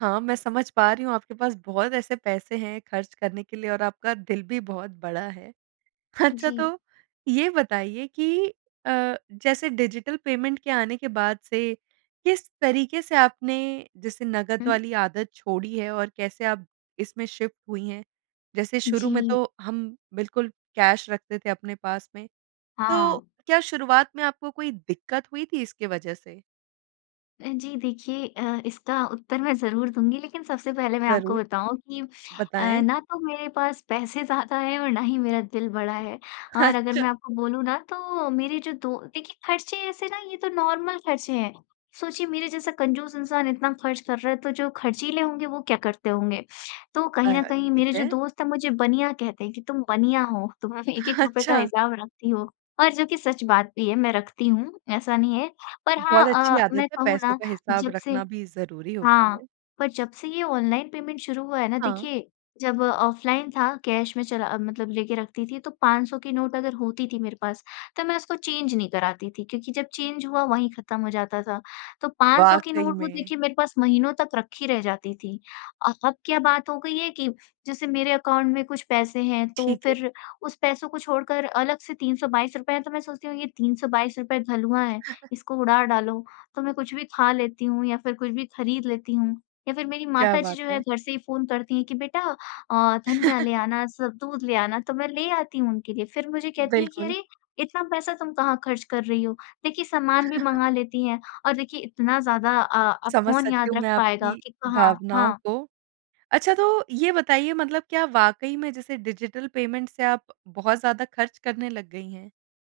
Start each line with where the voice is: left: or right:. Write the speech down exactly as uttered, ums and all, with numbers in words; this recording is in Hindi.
right: हाँ, मैं समझ पा रही हूँ आपके पास बहुत ऐसे पैसे हैं ख़र्च करने के लिए और आपका दिल भी बहुत बड़ा है। अच्छा
left: जी।
right: तो ये बताइए कि अ, जैसे डिजिटल पेमेंट के आने के बाद से किस तरीक़े से आपने जैसे नगद
left: हुँ।
right: वाली आदत छोड़ी है और कैसे आप इसमें शिफ़्ट हुई हैं? जैसे शुरू में
left: जी।
right: तो हम बिल्कुल कैश रखते थे अपने पास में,
left: हाँ।
right: तो क्या शुरुआत में आपको कोई दिक़्क़त हुई थी इसकी वज़ह से?
left: अ, जी देखिए अ, इसका उत्तर मैं ज़रूर दूँगी लेक़िन सबसे पहले मैं आपको
right: ज़रूर।
left: बताऊँ कि अ,
right: बताएँ।
left: ना तो मेरे पास पैसे ज़्यादा है और ना ही मेरा दिल बड़ा है। और अगर
right: अच्छा
left: मैं आपको बोलूँ ना तो मेरे जो दो देखिए ख़र्चे ऐसे ना ये तो नॉर्मल ख़र्चे हैं। सोचिए मेरे जैसा कंजूस इंसान इतना ख़र्च कर रहा है तो जो ख़र्चीले होंगे वो क्या करते होंगे, तो कहीं
right: आय
left: न
right: हाय!
left: कहीं
right: ठीक
left: मेरे जो
right: है।
left: दोस्त हैं मुझे बनिया कहते हैं कि तुम बनिया हो, तुम हमे
right: ह
left: एक-एक
right: ह
left: रूपय का
right: अच्छा
left: हिसाब रखती हो और जो कि सच बात भी है मैं रखती हूँ, ऐसा नहीं है। पर हाँ
right: बहुत अच्छी
left: अ,
right: आदत
left: मैं
right: है।
left: कहूँ
right: पैसों
left: ना
right: का हिसाब
left: जब से
right: रखना भी ज़रूरी होता
left: हाँ,
right: है।
left: पर जब से ये ऑनलाइन पेमेंट शुरू हुआ है ना
right: हाँ।
left: देखिए जब ऑफ़लाइन था कैश में चला अ, मतलब लेके रखती थी तो पाँच सौ की नोट अगर होती थी मेरे पास तो मैं उसको चेंज नहीं कराती थी क्योंकि जब चेंज हुआ वहीं ख़त्म हो जाता था, तो पाँच सौ की
right: वाक़ई
left: नोट वो
right: में।
left: देखिए मेरे पास महीनों तक रखी रह जाती थी। अ अब क्या बात हो गई है कि जैसे मेरे अकाउंट में कुछ पैसे हैं तो
right: ठीक है।
left: फ़िर उस पैसों को छोड़कर अलग से तीन सौ बाईस रुपए है तो मैं सोचती हूँ ये तीन सौ बाईस रुपए हलुआ है इसको उड़ा डालो तो मैं कुछ भी ख़ा लेती हूँ या फ़िर कुछ भी ख़रीद लेती हूँ या फ़िर मेरी
right: क्या
left: माताजी
right: बात
left: जो है
right: है!
left: घर से ही फ़ोन करती हैं कि बेटा अ, धनिया ले आना सब दूध ले आना तो मैं ले आती हूँ उनके लिए फ़िर मुझे कहती हैं कि
right: बिल्कुल।
left: अरे! इतना पैसा तुम कहाँ ख़र्च कर रही हो, देखिए सामान भी मँगा लेती हैं और देखिए इतना ज़्यादा अ अब
right: समझ
left: कौन
right: सकती
left: याद
right: हूँ
left: रख
right: मैं
left: पाएगा
right: आपकी
left: कि कहाँ
right: भावनाओं
left: हाँ।
right: को। अच्छा तो ये बताइए मतलब क्या वाक़ई में जैसे डिजिटल पेमेंट से आप बहुत ज़्यादा ख़र्च करने लग गई हैं?